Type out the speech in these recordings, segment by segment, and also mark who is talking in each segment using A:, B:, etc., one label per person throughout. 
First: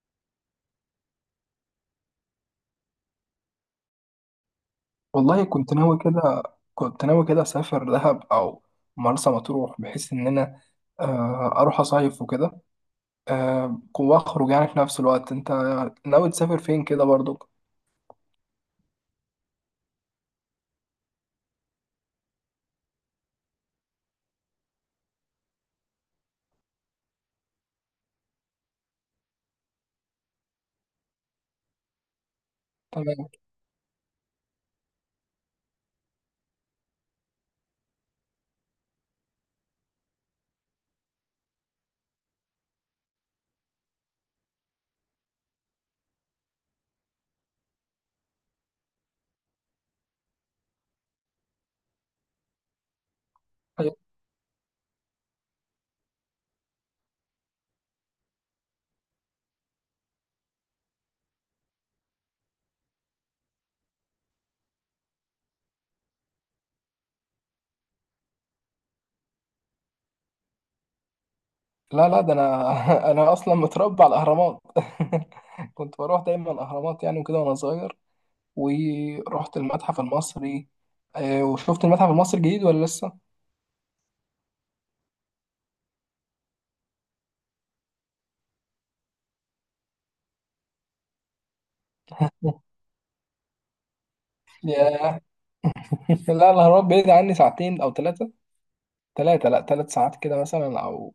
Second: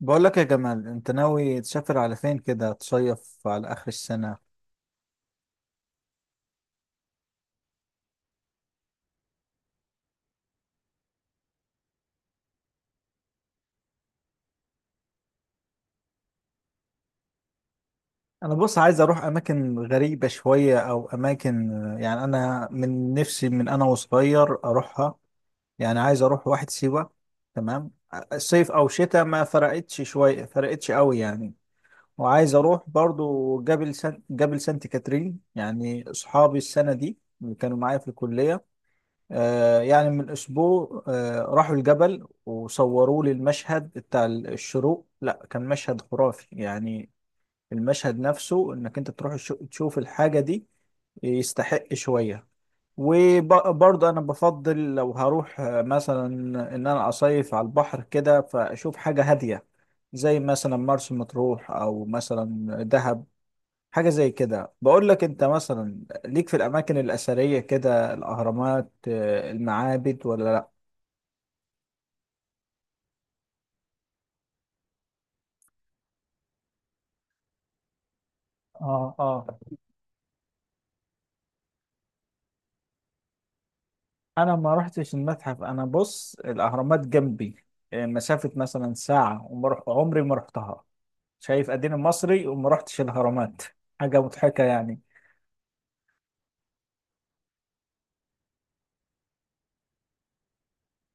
A: بقول لك يا جمال، انت ناوي تسافر على فين كده؟ تصيف على اخر السنة؟
B: والله كنت ناوي كده. كنت ناوي كده أسافر دهب أو مرسى مطروح بحيث إن أنا أروح أصيف وكده. وأخرج يعني في نفس الوقت، أنت ناوي تسافر فين كده برضو؟
A: انا بص عايز اروح اماكن غريبة شوية او اماكن، يعني انا من نفسي، من انا وصغير اروحها. يعني عايز اروح واحد سيوة. تمام. صيف او شتاء، ما فرقتش شوية، فرقتش قوي يعني. وعايز اروح
B: تمام.
A: برضو جبل سانت كاترين، يعني اصحابي السنة دي اللي كانوا معايا في الكلية. يعني من اسبوع، راحوا الجبل وصوروا لي المشهد بتاع الشروق. لا، كان مشهد خرافي يعني. المشهد نفسه، انك انت تروح تشوف الحاجة دي، يستحق شوية.
B: طيب.
A: وبرضه انا بفضل لو هروح، مثلا ان انا اصيف على البحر كده فاشوف حاجة هادية، زي مثلا مرسى مطروح، او مثلا دهب. حاجة زي كده. بقول لك، انت مثلا ليك في الاماكن الاثرية كده، الاهرامات، المعابد، ولا؟
B: لا لا، ده أنا أنا أصلا متربى على الأهرامات. كنت بروح دايما الأهرامات يعني وكده وأنا صغير،
A: اه، اه.
B: ورحت المتحف المصري. وشفت المتحف المصري الجديد ولا لسه؟
A: انا ما رحتش المتحف. انا بص، الاهرامات جنبي، مسافة مثلا ساعة، عمري ما رحتها. شايف؟ اديني مصري وما رحتش الاهرامات. حاجة مضحكة يعني.
B: ياه. لا، الأهرامات بعيد عني ساعتين أو ثلاثة. تلاتة، لا، تلات ساعات كده مثلا، أو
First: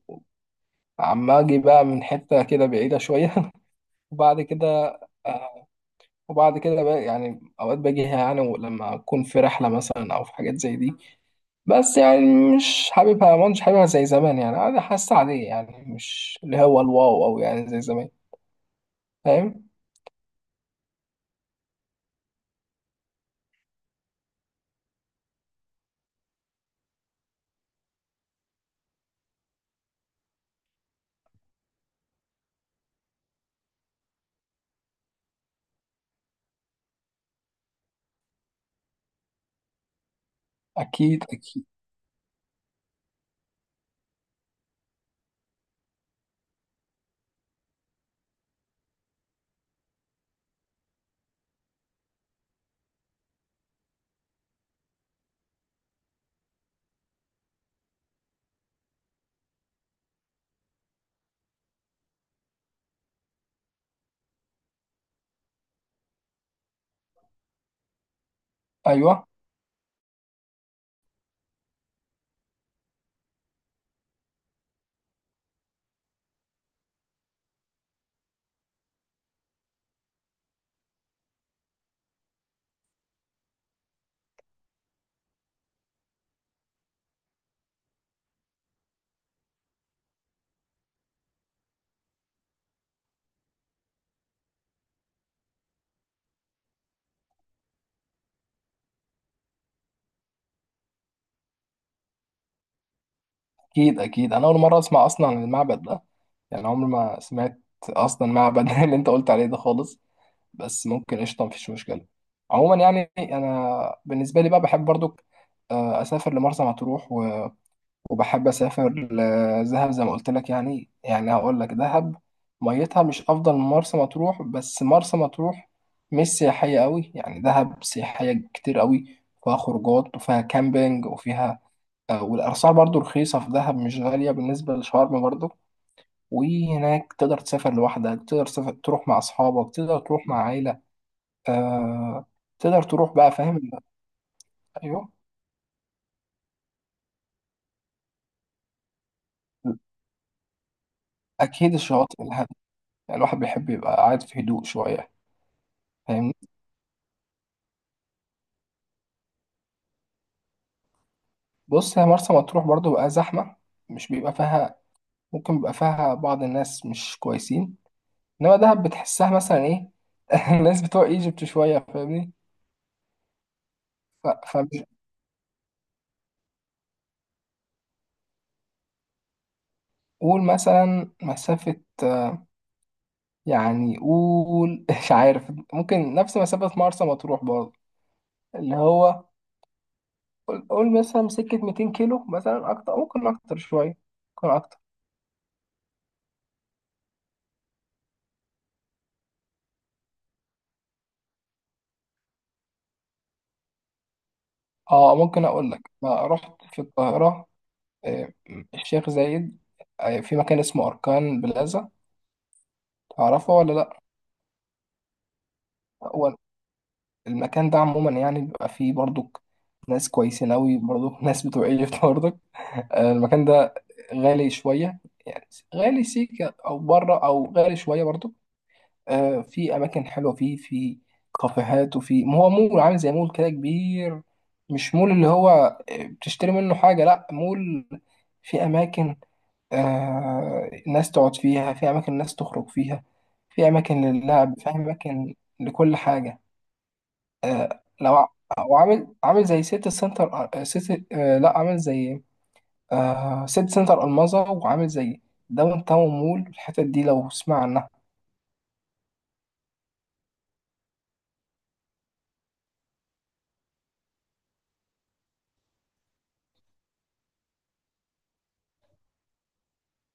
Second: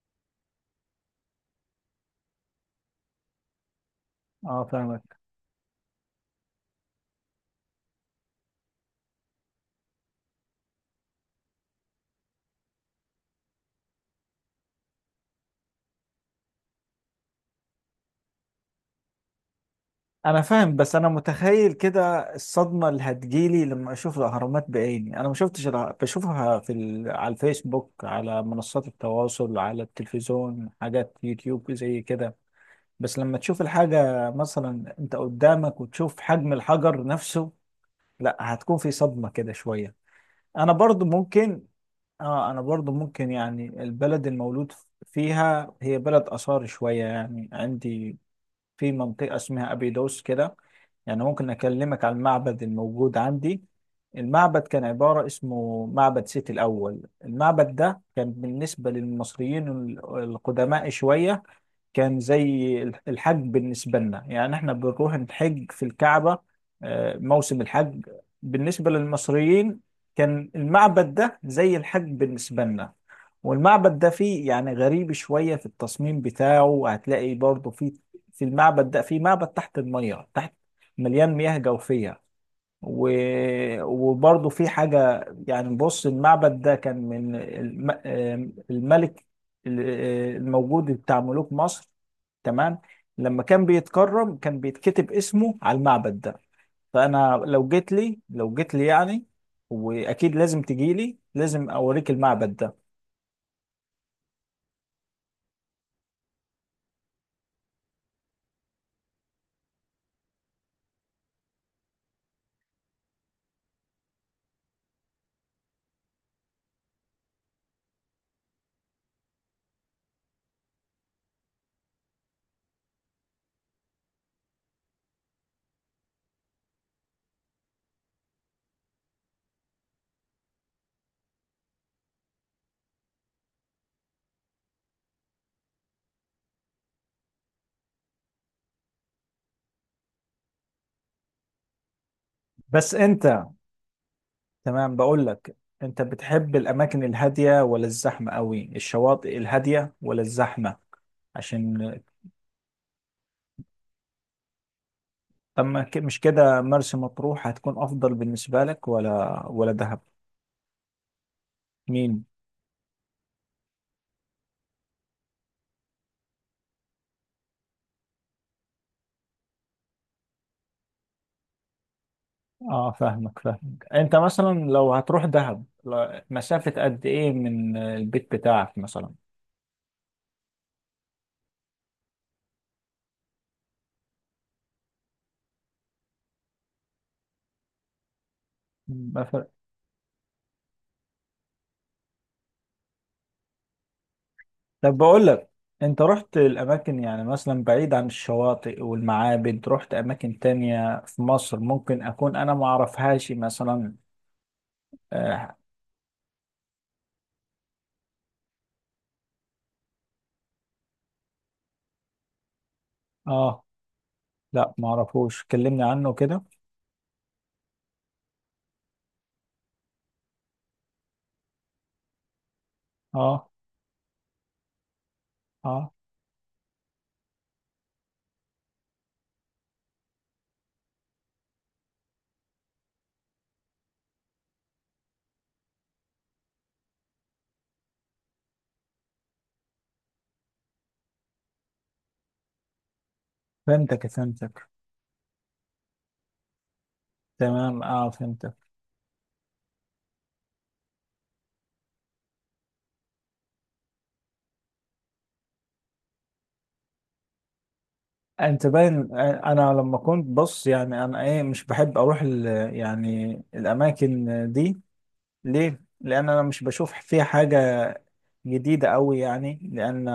B: عم أجي بقى من حتة كده بعيدة شوية. وبعد
A: اه،
B: كده،
A: فاهمك.
B: آه، وبعد كده بقى يعني أوقات باجيها يعني لما أكون في رحلة مثلا أو في حاجات زي دي. بس يعني مش حاببها زي زمان، يعني أنا حاسة عادية يعني، مش اللي هو الواو أو يعني زي زمان. فاهم.
A: انا فاهم، بس انا متخيل كده الصدمة اللي هتجيلي لما اشوف الاهرامات بعيني. انا ما شفتش بشوفها على الفيسبوك، على منصات التواصل، على التلفزيون، حاجات يوتيوب زي كده. بس لما تشوف الحاجة مثلا انت قدامك وتشوف حجم الحجر نفسه، لا، هتكون في صدمة كده شوية. انا برضو
B: أكيد
A: ممكن.
B: أكيد.
A: اه، انا برضو ممكن يعني. البلد المولود فيها هي بلد اثار شوية، يعني عندي في منطقة اسمها ابيدوس كده. يعني ممكن اكلمك عن المعبد الموجود عندي. المعبد كان عبارة، اسمه معبد سيتي الاول. المعبد ده كان بالنسبة للمصريين القدماء شوية، كان زي الحج بالنسبة لنا. يعني احنا بنروح نحج في الكعبة، موسم الحج. بالنسبة
B: أيوه.
A: للمصريين، كان المعبد ده زي الحج بالنسبة لنا. والمعبد ده فيه يعني غريب شوية في التصميم بتاعه، هتلاقي برضه فيه، في المعبد ده فيه معبد تحت المية، تحت، مليان مياه جوفية و... وبرضه في حاجة يعني، بص المعبد ده كان من الم... آم، الملك، ال- الموجود بتاع ملوك مصر. تمام. لما كان بيتكرم، كان بيتكتب اسمه على المعبد ده. فأنا لو جيت لي يعني، وأكيد لازم تجي لي، لازم أوريك المعبد ده.
B: أكيد أكيد، أنا أول مرة أسمع أصلا عن المعبد ده. يعني عمري ما سمعت أصلا معبد اللي أنت قلت عليه ده خالص. بس ممكن، قشطه مفيش مشكله. عموما يعني انا بالنسبه لي بقى بحب برضو، اسافر لمرسى مطروح وبحب اسافر لدهب زي ما قلت لك. يعني يعني هقول لك دهب ميتها مش افضل من مرسى مطروح، بس مرسى مطروح مش سياحيه قوي يعني، دهب سياحيه كتير قوي. فيها خروجات وفيها كامبينج وفيها والاسعار برضو رخيصه في دهب، مش غاليه بالنسبه لشرم برضو. وهناك تقدر تسافر لوحدك، تقدر تسافر تروح مع اصحابك، تقدر تروح مع عيلة. آه. تقدر
A: بس
B: تروح بقى،
A: أنت
B: فاهم.
A: تمام،
B: ايوه.
A: بقول لك، أنت بتحب الأماكن الهادية ولا الزحمة قوي؟ الشواطئ الهادية ولا الزحمة؟
B: اكيد
A: عشان،
B: الشواطئ الهادية، يعني الواحد بيحب يبقى قاعد في هدوء شويه،
A: طب، ما ك- مش
B: فاهمني.
A: كده مرسى مطروح هتكون افضل بالنسبه لك ولا دهب؟
B: بص، هي
A: مين؟
B: مرسى مطروح برضو بقى زحمه. مش بيبقى فيها، ممكن بيبقى فيها بعض الناس مش كويسين. انما دهب بتحسها مثلا ايه، الناس بتوع ايجيبت شويه، فاهمني.
A: اه، فاهمك فاهمك. انت مثلا
B: فمش،
A: لو هتروح دهب، مسافه قد ايه من البيت بتاعك مثلا؟
B: قول مثلا مسافه، يعني قول مش عارف، ممكن نفس مسافه مرسى مطروح برضو. اللي
A: ما
B: هو،
A: فرق.
B: قول قول مثلا سكة 200 كيلو مثلا، أكتر ممكن، أكتر شوية، ممكن أكتر.
A: طب، بقول لك، انت رحت الاماكن يعني مثلا بعيد عن الشواطئ والمعابد؟ رحت اماكن تانية في مصر ممكن اكون انا ما اعرفهاش مثلا؟
B: أه ممكن
A: اه.
B: أقول لك، أنا رحت في القاهرة. آه، الشيخ زايد. في مكان اسمه أركان بلازا، تعرفه
A: آه،
B: ولا لأ؟
A: لا، ما اعرفوش، كلمني عنه
B: هو
A: كده.
B: المكان ده عموما يعني بيبقى فيه برضك ناس كويسين أوي برضك، ناس بتوع إيجيبت برضك. المكان
A: اه،
B: ده غالي شوية يعني،
A: اه،
B: غالي سيكة أو بره، أو غالي شوية برضك. في اماكن حلوه، فيه في كافيهات، وفي ما هو مول عامل زي مول كده كبير. مش مول اللي هو بتشتري منه حاجه، لا مول في اماكن، آه ناس تقعد فيها، في اماكن ناس تخرج فيها، في اماكن
A: فهمتك
B: للعب،
A: فهمتك.
B: في اماكن لكل حاجه.
A: تمام.
B: آه
A: اه، فهمتك.
B: وعامل، عامل زي سيتي سنتر، آه، سيتي آه لا عامل زي، سيتي سنتر الماظة، وعامل زي داون تاون مول. الحتت دي لو تسمع عنها.
A: انت باين، انا لما كنت، بص يعني، انا ايه، مش بحب اروح يعني الاماكن دي. ليه؟ لأن أنا مش بشوف فيها حاجة جديدة أوي، يعني لأن،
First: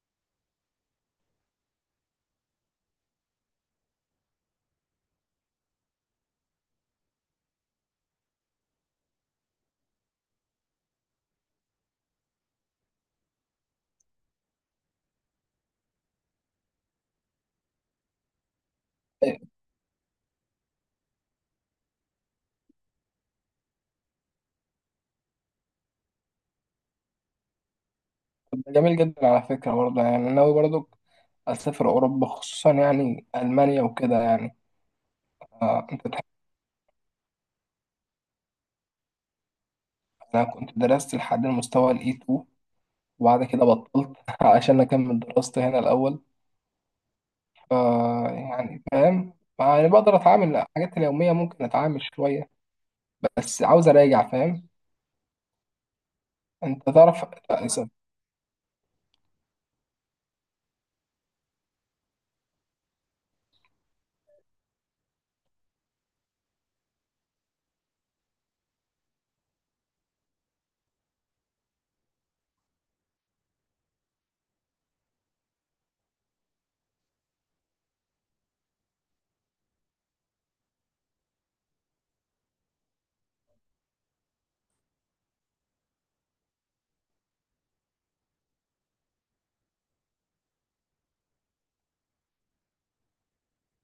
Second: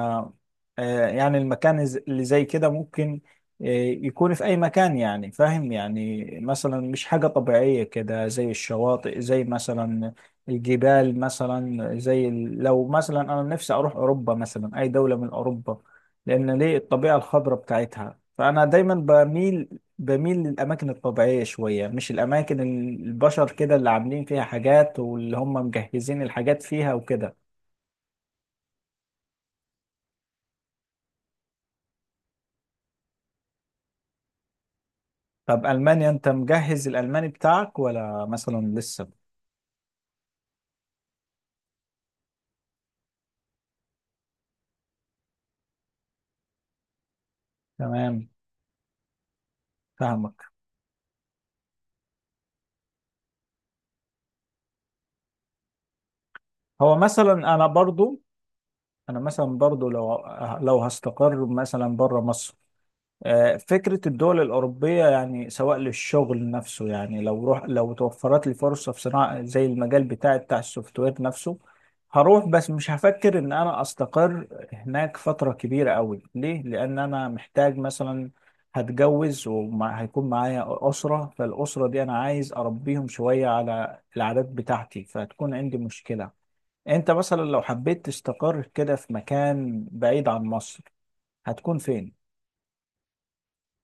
A: يعني المكان اللي زي كده ممكن آه، يكون في أي مكان يعني، فاهم؟ يعني مثلا مش حاجة طبيعية كده زي الشواطئ، زي مثلا الجبال مثلا، زي لو مثلا أنا نفسي أروح أوروبا مثلا، أي دولة من أوروبا، لأن ليه؟ الطبيعة الخضراء بتاعتها. فأنا دايما بميل للأماكن الطبيعية شوية، مش الأماكن البشر كده اللي عاملين فيها حاجات واللي هم مجهزين الحاجات فيها وكده.
B: جميل جدا على فكرة. برضه يعني أنا ناوي برضه أسافر أوروبا، خصوصا يعني ألمانيا وكده يعني.
A: طب
B: آه أنت
A: ألمانيا،
B: تحب.
A: أنت مجهز الألماني بتاعك ولا مثلا لسه؟
B: أنا كنت درست لحد المستوى ال E2، وبعد كده بطلت عشان أكمل دراستي هنا الأول. ف
A: تمام،
B: يعني فاهم، يعني بقدر
A: فاهمك.
B: أتعامل الحاجات اليومية، ممكن أتعامل شوية، بس عاوز أراجع. فاهم. أنت
A: هو
B: تعرف.
A: مثلا أنا
B: للأسف.
A: برضو أنا مثلا برضو لو هستقر مثلا بره مصر، فكرة الدول الأوروبية، يعني سواء للشغل نفسه، يعني لو توفرت لي فرصة في صناعة زي المجال بتاعي بتاع السوفت وير نفسه، هروح، بس مش هفكر إن أنا أستقر هناك فترة كبيرة أوي. ليه؟ لأن أنا محتاج مثلا، هتجوز وهيكون معايا أسرة، فالأسرة دي أنا عايز أربيهم شوية على العادات بتاعتي، فهتكون عندي مشكلة. أنت مثلا لو حبيت تستقر كده في مكان بعيد عن مصر، هتكون فين؟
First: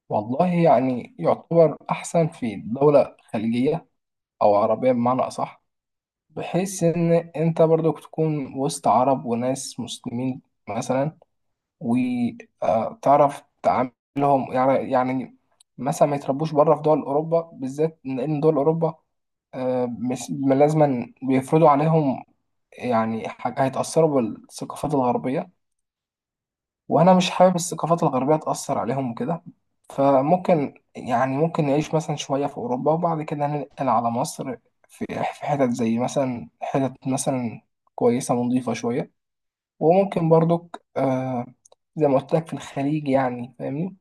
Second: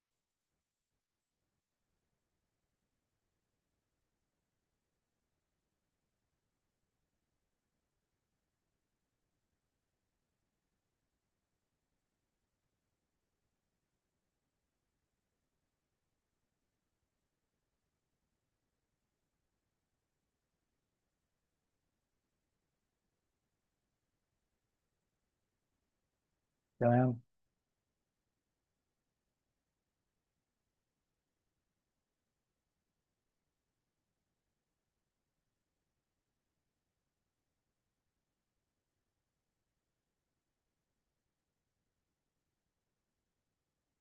B: والله يعني يعتبر أحسن في دولة خليجية، أو عربية بمعنى أصح، بحيث ان انت برضو تكون وسط عرب وناس مسلمين مثلا، وتعرف تعاملهم يعني. يعني مثلا ما يتربوش بره في دول اوروبا بالذات، لان دول اوروبا مش لازما بيفرضوا عليهم يعني حاجة، هيتأثروا بالثقافات الغربية. وانا
A: تمام.
B: مش حابب الثقافات الغربيه تاثر عليهم وكده. فممكن يعني ممكن نعيش مثلا شويه في اوروبا وبعد كده ننقل على مصر، في في حتت زي مثلا، حتت مثلا كويسه ونضيفه شويه. وممكن برضك آه، زي ما قلت لك في الخليج يعني، فاهمني.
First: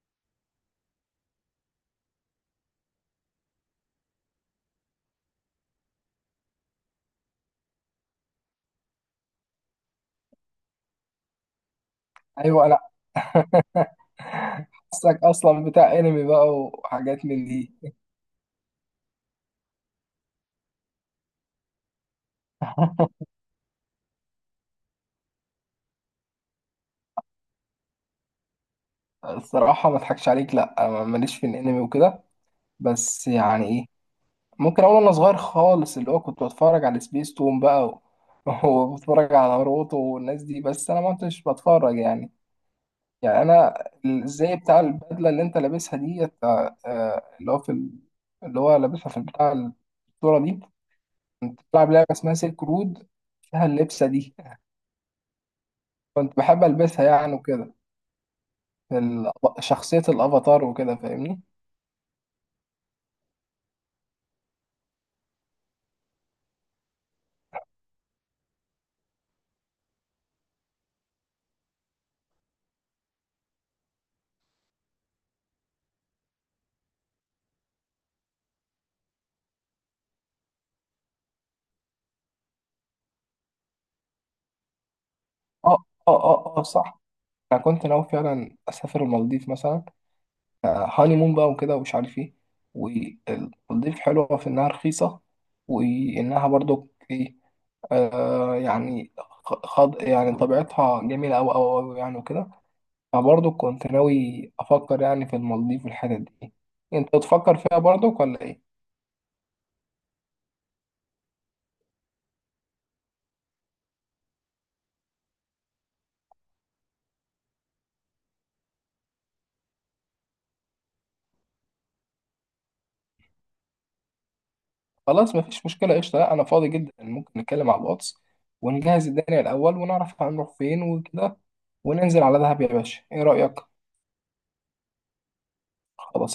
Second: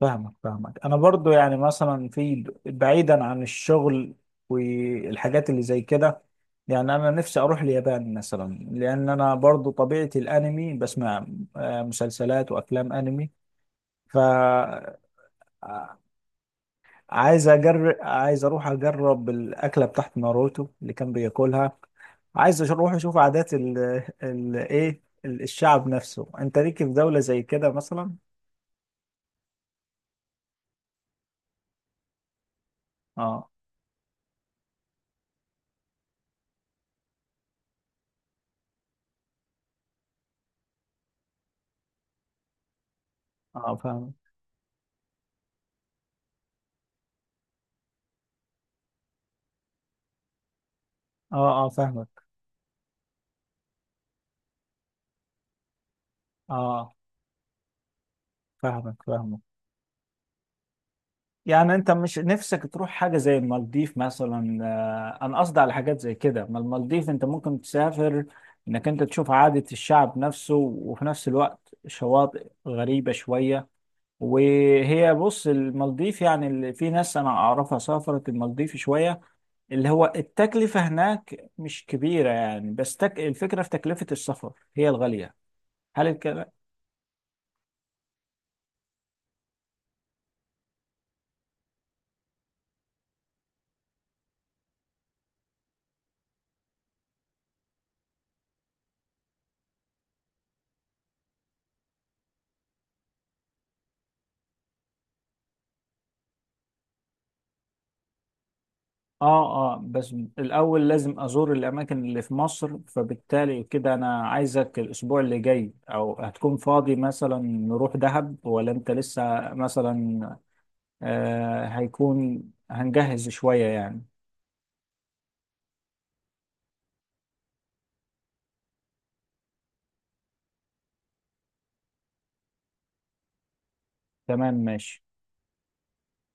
A: فاهمك فاهمك. انا برضو يعني مثلا، في بعيدا عن الشغل والحاجات اللي زي كده، يعني انا نفسي اروح اليابان مثلا، لان انا برضو طبيعتي الانمي، بسمع مسلسلات
B: ايوه. لا
A: وافلام انمي. ف آه،
B: حاسك اصلا بتاع انمي بقى وحاجات من دي.
A: عايز اروح اجرب الاكله بتاعت ناروتو اللي كان بياكلها. عايز اروح اشوف عادات الشعب نفسه. انت ليك في دولة زي كده مثلا؟
B: الصراحه ما اضحكش عليك، لا أنا ماليش في الانمي وكده. بس
A: اه،
B: يعني إيه، ممكن اقول انا صغير خالص اللي هو كنت بتفرج على سبيس تون بقى وبتفرج على روتو والناس دي، بس انا ما كنتش بتفرج يعني. يعني انا،
A: اه، فاهم.
B: الزي بتاع البدله اللي انت لابسها دي، اللي هو في اللي هو لابسها في بتاع الصوره دي.
A: اه،
B: كنت
A: اه،
B: بلعب لعبه
A: فاهمك.
B: اسمها سيلك رود، فيها اللبسه دي. كنت بحب
A: اه،
B: البسها يعني وكده. في
A: فاهمك فاهمك.
B: شخصيه الافاتار وكده، فاهمني.
A: يعني انت مش نفسك تروح حاجة زي المالديف مثلا؟ انا قصدي على حاجات زي كده. ما المالديف انت ممكن تسافر، انك انت تشوف عادة الشعب نفسه وفي نفس الوقت شواطئ غريبة شوية. وهي بص، المالديف يعني، اللي في ناس انا اعرفها سافرت المالديف شوية، اللي هو التكلفة هناك مش كبيرة يعني، بس الفكرة في تكلفة السفر هي الغالية.
B: اه
A: هل
B: اه
A: الك-
B: اه اه صح. انا كنت ناوي فعلا اسافر المالديف مثلا، هاني مون بقى وكده ومش عارف ايه. والمالديف حلوة في إنها رخيصة، وإنها برضو ايه، آه يعني، خض يعني طبيعتها جميلة أوي أوي أوي يعني وكده. فبرضو كنت ناوي أفكر يعني في المالديف والحتت دي. أنت بتفكر فيها برضو ولا إيه؟
A: اه، اه، بس الاول لازم ازور الاماكن اللي في مصر. فبالتالي كده، انا عايزك الاسبوع اللي جاي او هتكون فاضي مثلا نروح دهب، ولا انت لسه مثلا؟ آه هيكون هنجهز شوية يعني.
B: خلاص، مفيش مشكلة، قشطة. لأ، أنا فاضي جدا، ممكن نتكلم على الواتس، ونجهز الدنيا الأول، ونعرف هنروح فين وكده، وننزل على دهب يا باشا، إيه رأيك؟
A: تمام، ماشي.
B: خلاص.